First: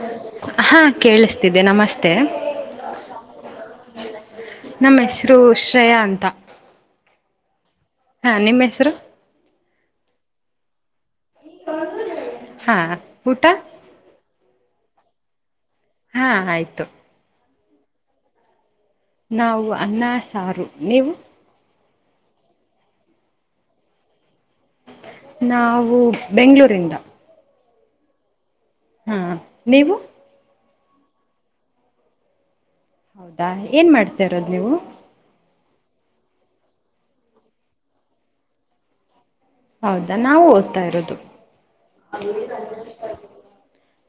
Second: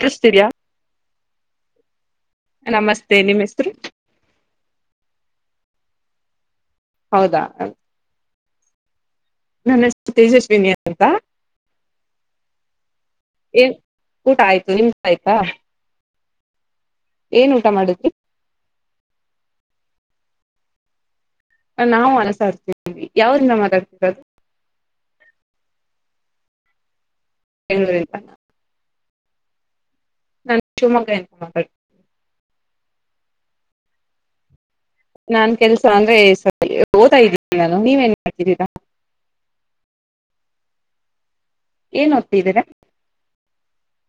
ಕೇಳಿಸ್ತಿದ್ಯಾ ಹಾ ಕೇಳಿಸ್ತ ನಮ್ಮಷ್ಟೆ ನಮಸ್ತೆ ನಿಮ್ ಹೆಸರು [unintelligible] ನಮ್ಮ ಹೆಸರು ಶ್ರಯಾಂತ ಹೌದಾ ಹಾ ನಿಮ್ಮ ಹೆಸರು ನನ್ನ ಹೆಸ್ರು ತೇಜಸ್ವಿನಿ ಅಂತ ಹಾ ಊಟ ಏ ನ್ಊಟ ಆಯ್ತು ನಿಮ್ ಆಯ್ತಾ ಹಾ ಆಯ್ತು ಏನ್ ಊಟ ಮಾಡುದುೆ ನಾವು ಅನ್ನ ಸಾರು ನೀವು ನಾವು ಅನಸಾಡ್ತಿದೀವಿ ಯಾವ್ರಂದ ಮಾತಾಡ್ತಿರ ಅದು ನಾವು ಬೆಂಗಗಳೂರಿಂದ ಬೆಂಗಳೂರು ಇಂದ ಹಾ ನೀವು ನನ್ ಚು ಮಗ ಎ ಮಗ ಹೌದಾ ಏನ್ ಮಾಡ್ತಿರೋದು್ ನೀವು ನಾನ್ ಕೆಲ್ಸ ಅಂದ್ರೆ ಓತಾ ಇದ್ದೀಿ ನಾನು ನೀವೇನ್ ಮಾಡ್ತಿದ್ದೀರಾ ಹೌದಾ ನಾವು ಓದ್ತಾ ಇರೋದು ಏನ್ ಓದ್ತಿದ್ದೀರಾ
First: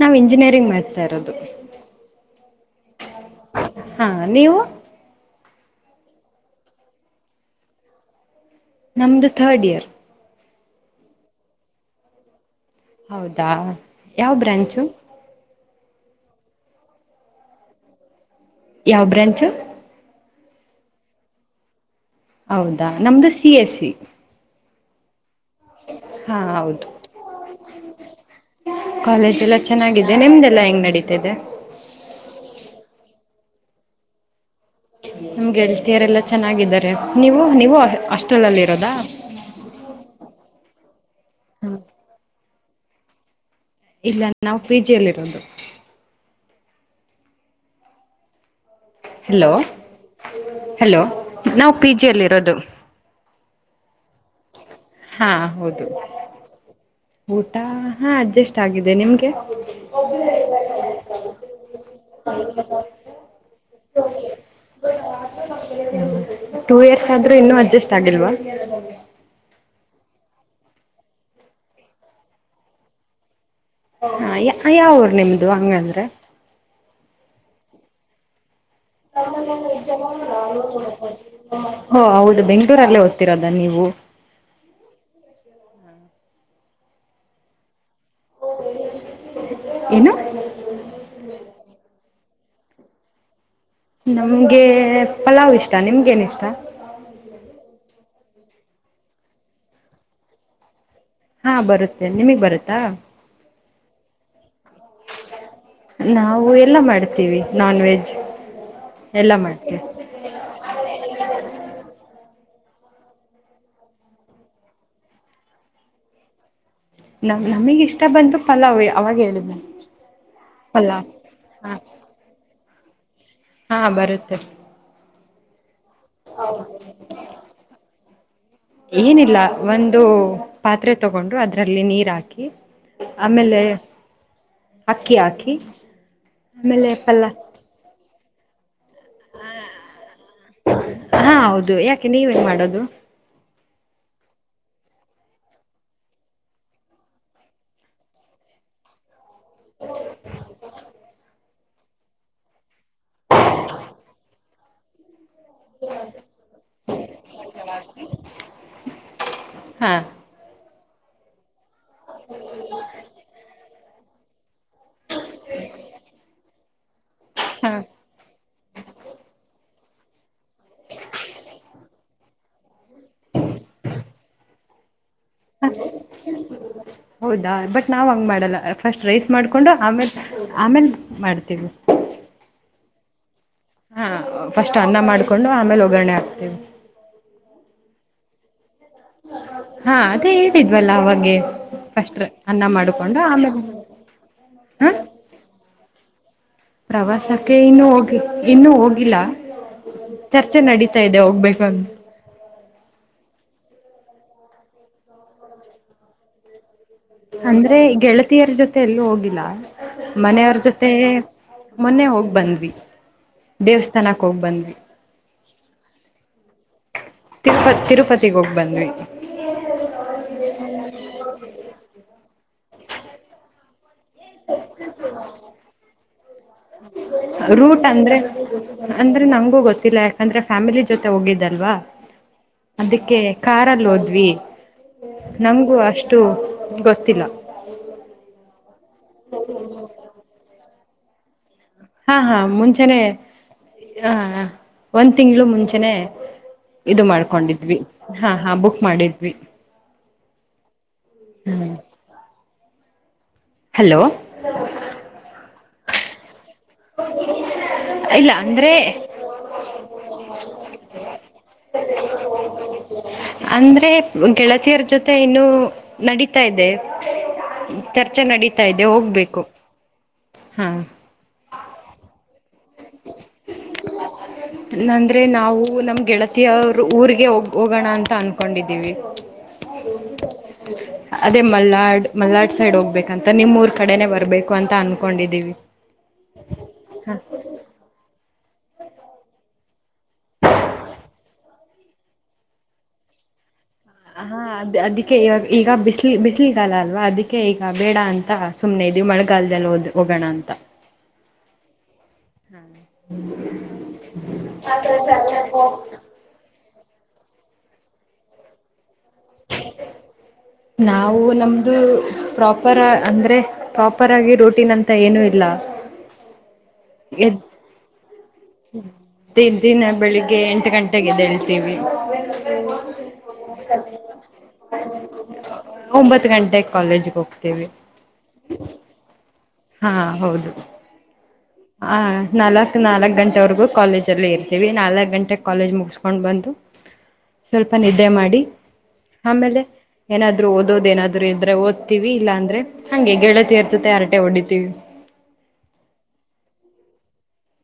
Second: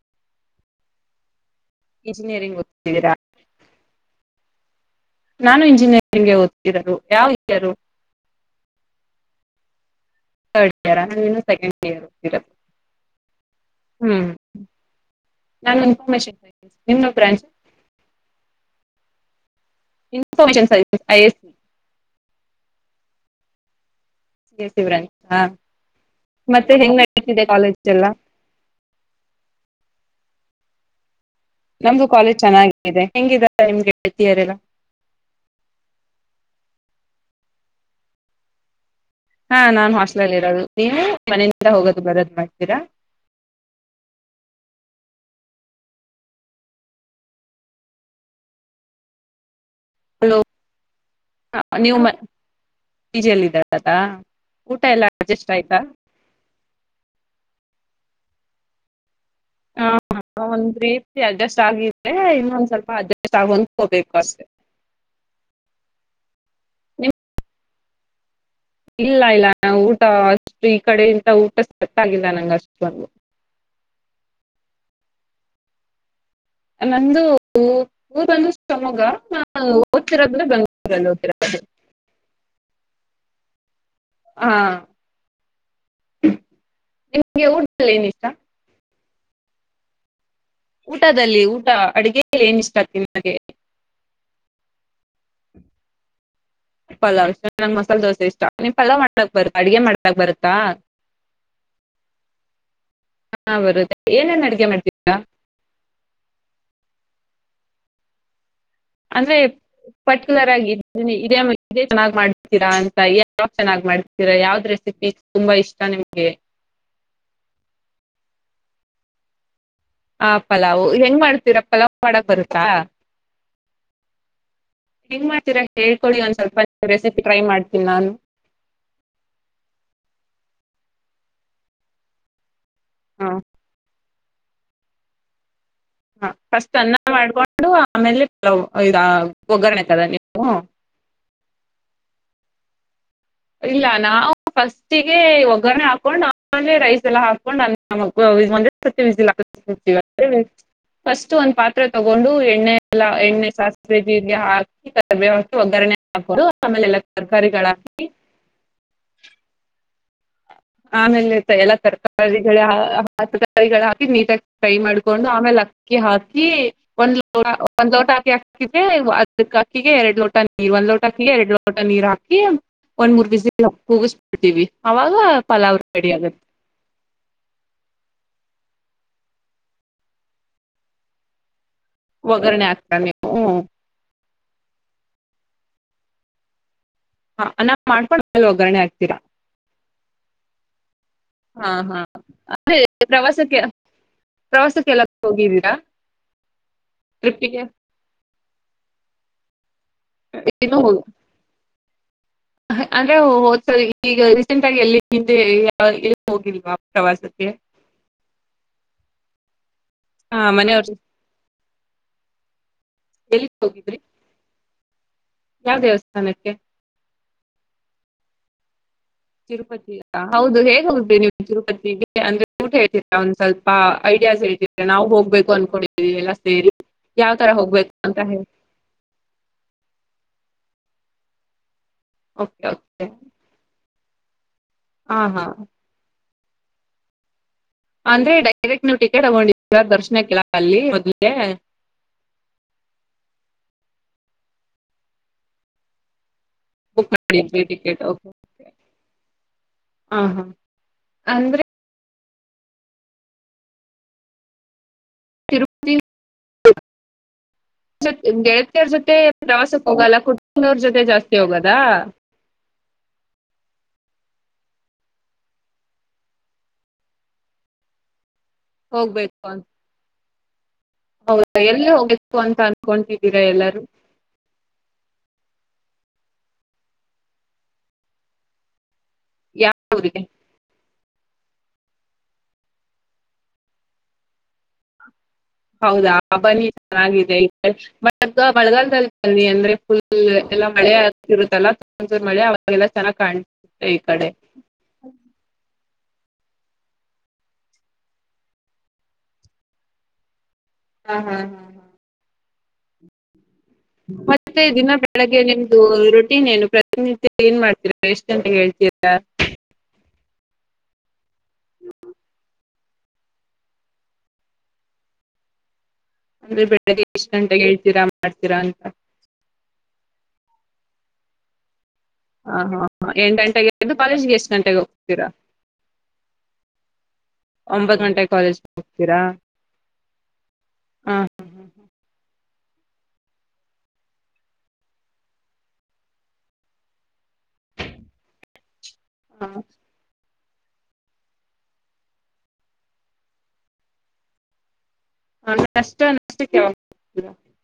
ನಾಾವ್ ಇಂಜಿನಿಯರಿಂಗ್ ಮಾಡ್ತರೋದು ಇಂಜಿನಿಯರಿಂಗ್ ಗ ಹಾ ನೀವು ನಾನು ಇಂಜಿನಿಯರಿಂಗ್ಗೆ ಓದ್ತರರು ಯಾವರು ನಮ್ದು ಥರ್ಡ್ ಇಯರ್ ಥರ್ಡ್ ಇಯರ್ ನೀನು ಸೆಕೆಂಡ್ ಇಯರ್ರ ಹೌದಾ ಯಾವ ಬ್ರಾಂಚು ನಾನು ಇನ್ಫಾರ್ಮೇಶನ್ತೀ ನಿಮನ ಬ್ರಾಂಚ್ ಯಾವ branch information service I S ಹೌದಾ ನಮ್ದು ಸಿ ಎಸ್ ಸಿ ಹಾ ಮತ್ತೆ ಹೌದು ಹೆಂಗ ನಡತಿದೆ ಕಾಲೇಜ ಎಲ್ಲ ಕಾಲೇಜ್ ಎಲ್ಲ ನಿಮ್ದೆಲ್ಲ ಚೆನ್ನಾಗಿದೆ ಹೆಂಗ್ ನಡೀತದೆ ನಮ್ದು ಕಾಲೇಜ್ ಚೆನ್ನಾಗಾಗಿದೆ ಹೆಂಗಿದಟೈಮ್ಗೆ ಹೇಳ್ತಯಾರೆಲ್ಲ ನಮ್ಗೆೇಳ್ತಿಯರೆಲ್ಲ ಚೆನ್ನಾಗಿದ್ದಾರೆ ನೀವು ನೀವು ಹಾಸ್ಟೆಲ್ಲ್ಲಿ ಇರೋದಾ ಹಾ ನಾನ್ ಹಾಸ್ಟ್ಟಲ್ಲಿ ಇರೋದು ನೀವು ಮನೆಯಿಂದ ಹೋಗೋದು ಬರೋದ್ ಮಾಡಿ ಎರ ಇಲ್ಲ ನಾವು ಪಿಜಿಯಲ್ಲಿ ಇರೋದು ಹಲೋ ಹಲೋ ಹಲೋ ನಾವು ಪಿ ಜಿ ಅಲ್ಲಿ ಇರೋದು ತಾತ ಹಾ ಹೌದು ಊಟ ಹಾ ಅಡ್ಜಸ್ಟ್ ಆಗಿದೆ ನಿಮ್ಗೆ ಹಾ ಒಂದ್ ರೀತಿ ಅಡ್ಜಸ್ಟ್ ಆಗಿದೆ ಇನ್ನೊಂದ್ ಸ್ವಲ್ಪ ಅಡ್ಜಸ್ಟ್ ಆಗ್ ಹೊಂದ್ಕೋಬೇಕು ಅಷ್ಟೆ ತಾಗಿಲ್ವಾ [unintelligible] ಊಟ ಇಲ್ಲ ಅಷ್ಟು ಈ ಕಡೆ ಇಂತ ಊಟ ಸೆಟ್ಟಾಗಿಲ್ಲ ನಂಗ್ ಅಷ್ಟೊಂದು ಹ ಯ ಯಾವೂರ್ ನಿಮ್ದು ಹಂಗಂದ್ರೆ ನಂದು ಊರ್ ಬಂದು ಶಿವಮೊಗ್ಗ ನಾ ನಮ್ಮನೇಲಿ ಇಜಾಗಂ ಓದ್ತಿರೋದ್ರೆ ನಾನು ಬೆಂಗಳೂರಲ್ಲಿ ಓದ್ತಿರೋದು ಬಂದ್ಬಿಟ್ಟು ಹ ಹೌದು ಬೆಂ ಊರಲ್ಲಿ ಅಲ್ಲ ಓದ್ತಿರೋದ ನೀವು ಹಾ ನಿಮ್ಗೆ ಊಟದಲ್ಲಿ ಏನ ಇಷ್ಟ ಏನು ಊಟದಲ್ಲಿ ಊಟ ಅಡಗೆಲ್ಲಿ ಏನ್ ಇಷ್ಟ ಆಗ್ತಿ ನಿಮಗೆ ನಮ್ಗೆ ಪಲಾವ್ ಇಷ್ಟ ನಿಮ್ಮಗೇನು ಇಷ್ಟ ಪಲಾವ್ ಮಸಾಲೆ ದೋಸೆ ಇಷ್ಟ ನೀ ಪಲಾವ ಮಾಡ್ಲಾಕ್ ಬರುತ್ತಾ ಅಡ್ಗೆ ಮಾಡ್ಲಾಕ್ ಬರುತ್ತಾ ಹಾ ಬರುತ್ತೆ ನಿಮಗ್ ಬರುತ್ತಾ ಹಾ ಬರುತ್ತೆ ಏನೇನ್ ಅಡಿಗೆ ಮಾಡ್ತೀರಾ ನಾವು ಎಲ್ಲ ಮಾಡ ತವಿ ನಾನ್ ವೆಜ್ ಎಲ್ಲ ಅಂದ್ರೆ ಮಾಡ್ತೀವಿ ಪರ್ಟಿಕ್ಯುಲರ್ ಆಗಿ ಇದೆ ಚೆನ್ನಾಗಿಮಾಡಿ ಇರಾ ಅಂತಯಾವ ಚೆನ್ನಾಗಿ ಮಾಡ್ತೀರಾ ಯಾವ್ದ್ ರೆಸಿಪಿ ತುಂಬಾ ಇಷ್ಟ ನಿಮ್ಗೆ ನಾವ ನಮಗ್ ಇಷ್ಟ ಬಂತು ಪಲಾವ್ ವೆ ಅವಾಗ ಹೇಳಿದ್ದ ಹ ಪಲಾವ್ ಹೆಂಗ ಮಾಡತಿರ ಪಲಾವ್ ಮಾಡಕ್ ಬರುತ್ತಾ ಹಾ ಬರುತ್ತೆ ಹೆಂಗ ಮಾಡತಿರ ಹೇಳಿಕೊಳ್ಳಿ ಒಂದ್ ಸ್ವಲ್ಪ ರೆಸಿಪಿ ಟ್ರೈ ಮಾಡ್ತೀನಿ ನಾನು ಏನಿಲ್ಲ ಒಂದು ಪಾತ್ರೆ ತಗೊಂಡು ಅದರಲ್ಲಿ ನೀರು ಹಾಕಿ ಆಮೇಲೆ ಅಕ್ಕಿ ಹಾಕಿ ಹ ಫಸ್ಟ್ ಆಮೇಲೆ ಅನ್ನ ಪಲ್ಲ ಮಾಡ್ಕೊಂಡು ಆಮೇಲೆ ಹಲೋ ಹಾ ಹೌದು ಯಾಕೆ ನೀವೇನ್ ಮಾಡದು ಹದು ಇಲ್ಲ ನಾವು ಫಸ್ಟಿಗೆ ಒಗ್ಗರಣೆ ಹಾಕೊಂಡ್ಆಮೇಲೆ ರೈಸ್ ಎಲ್ಲ ಹಾಕೊಂಡ್ಂದೆಒಂದೆ ಸತಿ ವಿಜಿಲ್ ಹಾಕ್ ಕ್ಲ್ಜ್ ಫಸ್ಟ್ ಒಂದ್ ಪಾತ್ರೆ ತಗೊಂಡು ಎಣ್ಣೆ ಎಲ್ಲ ಎಣ್ಣೆ ಸಾಸಿ ಜೀರಿಗೆ ಹಾಕಿ ಕರಿಬೇವು ಒಗ್ಗರಣೆ ಹಾಕೋುದು ಆಮೇಲೆ ಎಲ್ಲಾ ತರ್ಕಾರಿಗಳ ಹಕ್ ಹಾ ಆಮೇಲೆ ತೈಲ ತರಕಾರಿಗಳ ಹಾಕಿ ನೀಟಾಗಿ ಫ್ರೈ ಮಾಡ್ಕೊಂಡು ಆಮೇಲೆ ಅಕ್ಕಿ ಹಾಕಿ ಒಂದ ಲೋ ಹ ಹಾ ಒಂದು ಲೋಟ ಅಕ್ಕಿ ಹಾಕಿ ಹೀಗೆ ಅದಕ್ ಅಕ್ಕಿಗೆ ಎರಡ್ ಲೋಟ ನೀರ್ ಒಂದ್ ಲೋಟ ಅಕ್ಕಿಗೆ ಎರಡ್ ಲೋಟ ನೀರ್ ಹಾಕಿ ಒಂದ್ ಮೂರ್ ಬಿಸಿ ಕೂಗಿಸಸ್ಬಿಡ್ತೀವಿ ಅವಾಗ ಹ ಪಲಾವ್ ರೆಡಿ ಆಗುತ್ತೆ ಹೌದಾ ಬಟ್ ನಾವ್ ಹಂಗ ಮಾಡಲ್ಲ ಫಸ್ಟ್ ರೈಸ್ ಮಾಡಿಕೊಂಡು ಆಮೇಲೆ ಆಮೇಲೆ ಕುಕ್ ಮಾಡ್ತೀವಿ ಒಗ್ಗರಣೆ ಆಗ್ತಾ ನೀವು ಹಾ ಫಸ್ಟ್ ಅನ್ನ ಮಾಡ್ಕೊಂಡು ಆಮೇಲೆ ಒಗ್ಗರಣೆ ಹಾಕ್ತೀವಿ ಹಾ ಅ ನಾ್ ಮಾಡ್ಕೊಂಡ ಒಗ್ಗರಣೆ ಆಗ್ತ [unintelligible] ಹಾ ಅದೆ ಹೇಳ್ತಿದ್ವಲ್ಲ ಅವಾಗ ಹಾ ಹಾ ಅ ಪ್ರವಾಸಕ್ಕೆ ಆಮೇಲೆ ಹಾ ಪ್ರವಾಸಕ್ಕೆಲ್ಲ ಹೋಗಿದೀರಾ ಪ್ರವಾಸಕ್ಕೆ ಇನ್ನು ಹೋಗಿ ಇನ್ನೂ ಹೋಗಿಲ್ಲ ಚರ್ಚೆ ಇನ್ನು ನಡಿತಾ ಇದೆ ಹೋಗ್ಬೇಕುಂದು ಅಂದ್ರೆ ಹದ್ಸ ಈಗ ರೀಸೆಂಟ್ ಆಗಿ ಎಲ್ಲಿ ಹಿಂದೆ ಇ ಹೋಗಿಲ್ವಾ [unintelligible] ಅಂದ್ರೆ ಗೆಳತಿಯರ ಜೊತೆ ಎಲ್ಲ ಹೋಗಿಲ್ಲ ಮನೆಯವ್ರ ಜೊತೆ ಮೊನ್ನೆ ಹೋಗಿ ಬಂದ್ವಿ ಎಲ್ಲಿ ಹೋಗಿದ್ರಿ ದೇವಸ್ಥಾನಕ್ಕೆ ಹೋಗ್ ಬಂದ್ವಿ ಯಾವ ದೇವಸ್ಥಾನಕ್ಕೆ ತಿರುಪತಿಗೆ ಹೋಗಿ ಬಂದ್ವಿ ತಿರುಪತಿ ಹೌದು ಹೇಗ್ ಹೋಗಿ ನೀವು ತಿರುಪತಿಗೆ ಅಂದ್ರೆ ಊಟ ಹೇಳ್ತರಾ ಒಂದ್ ಸ್ವಲ್ಪ [unintelligible] ಐಡಿಯಾಸಹೇಳ್ರಿನಾವು ಹೊಗಬೇಕು ಅನ್ಕೊಂಡಿದಿವಿ ಇ ಎಲ್ಲ [unintelligible] ಯಾವ ತರ ರೂಟ್ ಹೋಗ್ಬೇಕು ಅಂದ್ರೆ ಅಂತ ಹೇಳಿ ಅಂದ್ರೆ ನಂಗಂಗೂ ಗೊತ್ತಿಲ್ಲ ಯಾಕಂದ್ರೆ ಫ್ಯಾಮಿಲಿ ಜೊತೆ ಹೋಗಿದ್ದಲ್ವಾ ಓಕೆ ಓಕೆ ಅದಕ್ಕೆ ಕಾರಲ್ಲ ಹ [unintelligible] ವಿ ಹಾ ಹಾ ನಮಗು ಅಷ್ಟು ಗೊತ್ತಿಲ್ಲ ಅಂದ್ರೆ ಡೈರೆಕ್ಟ್ ನೀವ್ ಟಿಕೆಟ್ ತಗೊಂಡಿದೀರಾ ದರ್ಶನಕ್ಕೆ ಅಲ್ಲಿ ಆಾ [inaudible] ಹಾ ಹಾ ಮುಂಚೆನೆ ಹ ಒಂದ್ ತಿಂಗ್ಗಳು ಮುಂಚೆನೆ ಇದು ಮಾಡಿದ್ರಿ ಮಾಡ್ಕೊಂಡಿದ್ವಿ ಹಾ ಹಾ ಬುಕ್ ಮಾಡಿದ್ವಿ ಆ ಹಾ ಅಂದ್ರೆ ಹಲೋ ತಿರುಪತಿ ೊ ಇಲ್ಲ ಅಂದ್ರೆ ಗೆಳತಿಯರ್ ಜೊತೆ ಪ್ರವಾಸಕ್ಕೆ ಹೋಗಲ್ಲ ಕುಟ್ಟಕನವ್ರ ಜೊತೆ ಜಾಸ್ತಿ ಹೋಗದ [unintelligible] ಅಂದ್ರೆ ಗೆಳತಿಯರ ಜೊತೆ ಇನ್ನು ನಡಿತಾ ಇದೆ ಚರ್ಚೆ ನಡಿತ ತ ಇದೆ ಹೋಗ್ಬೇಕು ಹಾ ಹೌದಾ ಎಲ್ಲಿ ಹೋಗಿಸಕೊಅಂತ ನಂದ್ರೆ ನಾವು [unintelligible] ವು, ನಮ್ ಗೆಳತಿಯವರ್ ಊರಿಗೆ ಹೋಗ್ ಹೋಗೋಣ ಅಂತ ಅನ್ಕೊಂಡಿದ್ದೀವಿ. ಹ ಯಾವ ಊರಿಗೆ [unintelligible] ಅದೇ ಮಲ್ನಾಡ್ ಮಲ್ನಾಡ್ ಸೈಡ್ ಹೋಗ್ಬೇಕಂತ. ನಿಮ್ ಊರ್ ಕಡೆನೆ ಬರ್ಬೇಕು ಅಂತ ಅನ್ಕೊಂಡಿದ ಹೌದಾ, ಬನ್ನಿ [unintelligible] ಚೆನ್ನಾಗಿದೆ [unintelligible] ಗ [unintelligible] ಮಳೆಗಾಲದಲ್ಲಿ ಬನ್ನಿ ಅಂದ್ರೆ ಫುಲ್ ಎಲ್ಲಾ ಮಳೆ ಆಗ್ತಿರುತ್ತಲ್ಲ, [unintelligible] ಮಳೆ ಅವಾಗೆಲ್ಲ ಚೆನ್ನಾಗ್ ಕಾಣ ಹಾ ಅದ್ ಅದಕ್ಕೆ ಇವಾಗ ಈಗ ಬಿಸ್ ಬ [unintelligible] ಬಿಸಿಲಿಗಾಲ ಅಲ್ವಾ ಅದಕ್ಕೆ ಈಗ ಬೇಡ ಅಂತ ಸುಮ್ಮನೆ ಇದೀವಿ ಮಳೆಗಾಲದಲ್ಲ ಹೊದ್ ಹೋಗೋಣ ಅಂತ. ಹಾ ಹಾ ಹಾ ಹಾ ಹಾ [unintelligible] ಮತ್ತೆ ದಿನ ಬೆಳಗ್ಗೆ ನಿಮ್ದು ರೂಟೀನ್ ಏನು? [unintelligible] ಏನ್ ಮಾಡ್ತೀರಾ? ಎಷ್ಟ ಗಂಟೆಗ್ ಏಳ್ತೀರ? ಯ [unintelligible] ನಾವು ನಮ್ದು ಪ್ರಾಪರ್ ಅಂದ್ರೆ, ಪ್ರಾಪರ್ ಆಗಿ ರುಟೀನ್ ಅಂತ ಏನು ಇಲ್ಲ ಅಂದ್ರೆ ಬೆಳಿಗ್ಗೆ ಎಷ್ಟ್ ಗಂಟೆಗೆ ಏಳ್ತೀರಾ? ಅಂತ ದಿ ದಿನ ಬೆಳಿಗ್ಗೆ ಎಂಟು ಗಂಟೆ ೆಗೆ [unintelligible] ಎದಳತೀವಿ. ಹ ಹಾ ಹ ಎಂಟ್ ಗಂಟೆಗೆದ್ದು ಕಾಲೇಜೆಗೆಷ್ಟ್ ಗಂಟೆಗೆ ಹೋಗ್ತೀರಾ? ಒಂಬತ್ತು ಗಂಟೆಗೆ ಕಾಲೇಜ್ಗೆ ಹೋಗ್ತೀವಿ ಒಂಬತ್ ಗಂಟೆಗ್ ಕಾಲೇಜ್ ಹೋಗ್ತೀರಾ? ಹಾ ಹೌದು. ಹಾ ಹಾ ನಾಲಕ್ ನಾಲಕ್ ಗಂಟೆವರೆಗೂ ಕಾಲೇಜಲ್ಲೆ ಇರ್ತೀವಿ, ನಾಲಕ್ ಗಂಟೆಗೆ ಕಾಲೇಜ್ ಮುಗಸ್ಕೊಂಡ್ ಬಂದು ಸ್ವಲ್ಪ ನಿದ್ದೆ ಮಾಡಿ, ಹಾ ಆಮೇಲೆ ಏನಾದ ಓದೋದ ಏನಾದ್ರು ಇದ್ರೆ ಓದ್ತಿವಿ, ಇಲ್ಲಾಂದ್ರೆ ಹಂಗೆ ಗೆಳತಿಯರ್ ಜೊತೆ ಹರಟೆ ಹೊಡಿತೀವಿ. ಹ ನಷ್ಟ ನಷ್ಟಕ್ಕೆ [unintelligible]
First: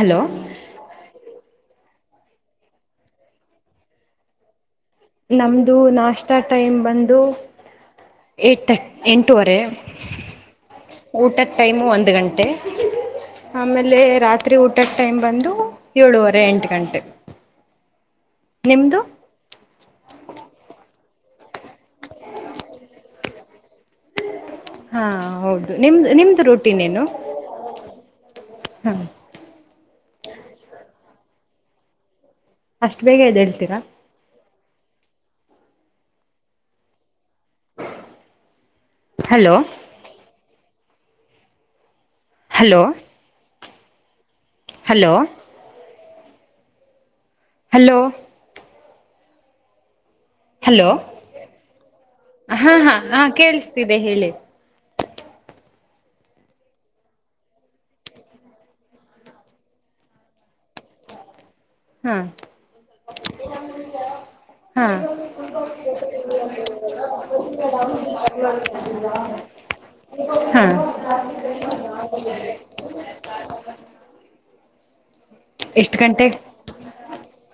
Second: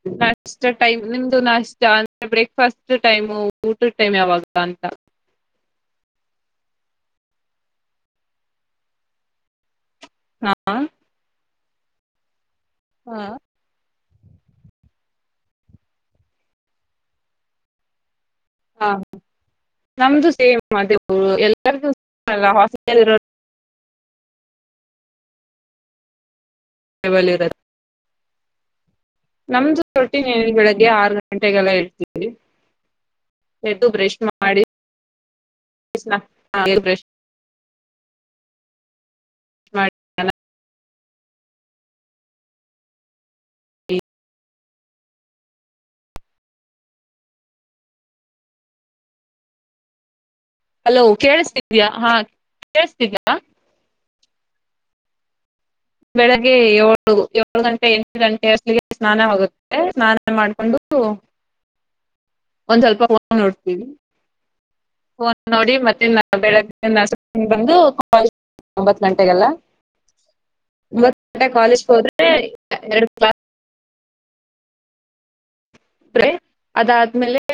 ಹಲೋ ನಾಷ್ಟ ಟೈಮ್, ನಿಮ್ದು ನಾಷ್ಟ [unintelligible] ಬ್ರೇಕ್ ಫಾಸ್ಟ್ ಟೈಮು, ಊಟದ ಟೈಮ್ ಯಾವಾಗ ಅಂತ? ನಮ್ದು ನಾಷ್ಟಾ ಟೈಮ್ ಬಂದು, ಏಟ್ ತ [unintelligible] ಎಂಟುವರೆ ಹಾ ಊಟ [unintelligible] ಟೈಮು ಒಂದ್ ಗಂಟೆ. ಹಾ [unintelligible] ಆಮೇಲೆ ರಾತ್ರಿ ಊಟದ ಟೈಮ್ ಬಂದು, ಏಳೂವರೆ ಎಂಟ್ ಗಂಟೆ. ಹಾ, ನಿಮ್ದು ನಮ್ದು ಸೇಮ್ ಅದೇ. ಎಲ್ಲರಿಗುಪಲ್ [unintelligible] ಹಾ, ಹೌದು. ನಿಮ್ದ ನಿಮ್ದು ರೊಟ್ಟಿ ಿನೇನು ಇರತ್ತೆ [unintelligible] ಹಾ ನಮ್ದು ರೊಟ್ಟಿನೆ ಬೆಳಿಗ್ಗೆ ಆರು ಗಂಟೆಗೆಲ್ಲ ಏಳ್ತೀನಿ. ಅಸ್ಟ್ ಬೇಗ ಎದ್ದೇಳ್ತೀರ. [unintelligible] ನ ಬ್ರಷ್ ಹಲೋ ಮಾಡಿ ಹಲೋ ಹಲೋ ಹಲೋ ಹಲೋ ಕೇಳಿಸ್ತಿದ್ಯಾ ಹಾ [unintelligible] ಹಾ ಹಾ ಹ ಕೇಳಿಸ್ತಿದ್ಯಾ ಕೇಳಿಸ್ತಿದೆ ಹೇಳಿ. ಬೆಳಿಗ್ಗೆ ಏಳು ಏಳು ಗಂಟೆ ಎಂಟು ಗಂಟೆ ಅಷ್ಟಿಗೆ ಸ್ನಾನವಾಗುತ್ತೆ ಸ್ನಾನ ಮಾಡ್ಕೊಂಡು ಹಾ ಒಂದ್ ಸ್ವಲ್ಪ ಫೋನ್ ನೋಡ್ತೀವಿ [unintelligible] ಹಾ ಫೋನ್ ನೋಡಿ ಮತ್ತೆ ಬೆಳಗ್ಗೆ ನಾಷ್ಟ ಬಂದು ಒಂಬತ್ ಗಂಟೆಗೆಲ ಹಾ ಒಂಬತ್ ಗಂಟೆ ಕಾಲೇಜ್ಗೆ ಹೋದ್ರೆ ಎರಡು ಕ್ಲಾ ಎಷ್ಟು ಗಂಟೆ ರೇ ಅದಾದ್ಮೇಲೆ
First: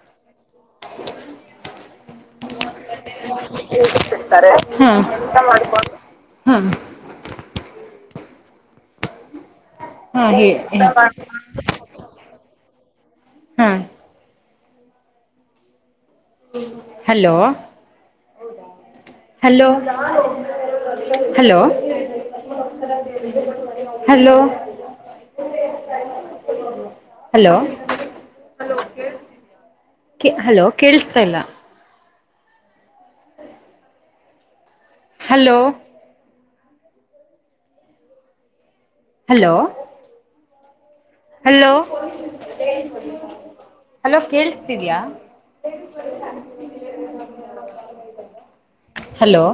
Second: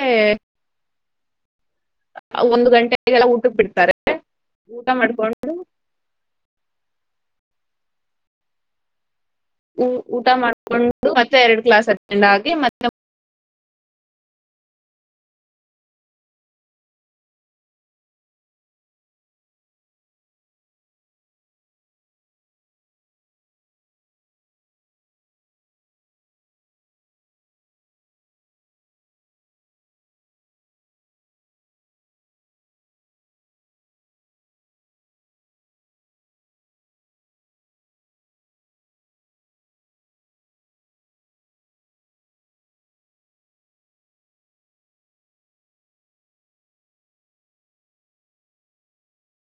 ಆ ಒಂದು ಗಂಟೆ. ಹ್ಮ ಮಾಡ್ಕೊಂಡು ಹ್ಮ್ ಹಾ ಊಟ ಹೇ ಮಾಡ್ಕೊಂಡು ಮತ್ತೆ ಎರಡು ಕ್ಲಾಸ್ ಅಟೆಂಡ್ ಆಗಿ ಮತ್ ಹ hello hello hello hello hello ಕೆ ಹಲೋ ಕೇಳಿಸ್ತಾ ಇಲ್ಲ. ಹಲೋ ಹಲೋ ಹಲೋ ಹಲೋ ಕೇಳಿಸ್ತಿದ್ಯಾ hello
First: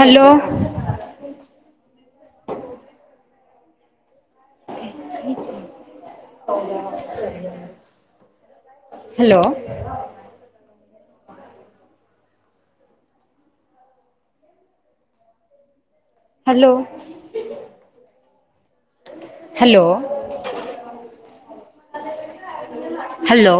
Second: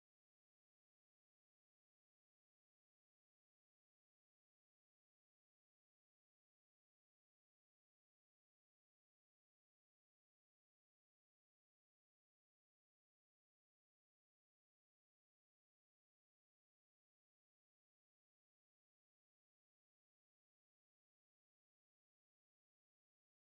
hello hello hello hello hello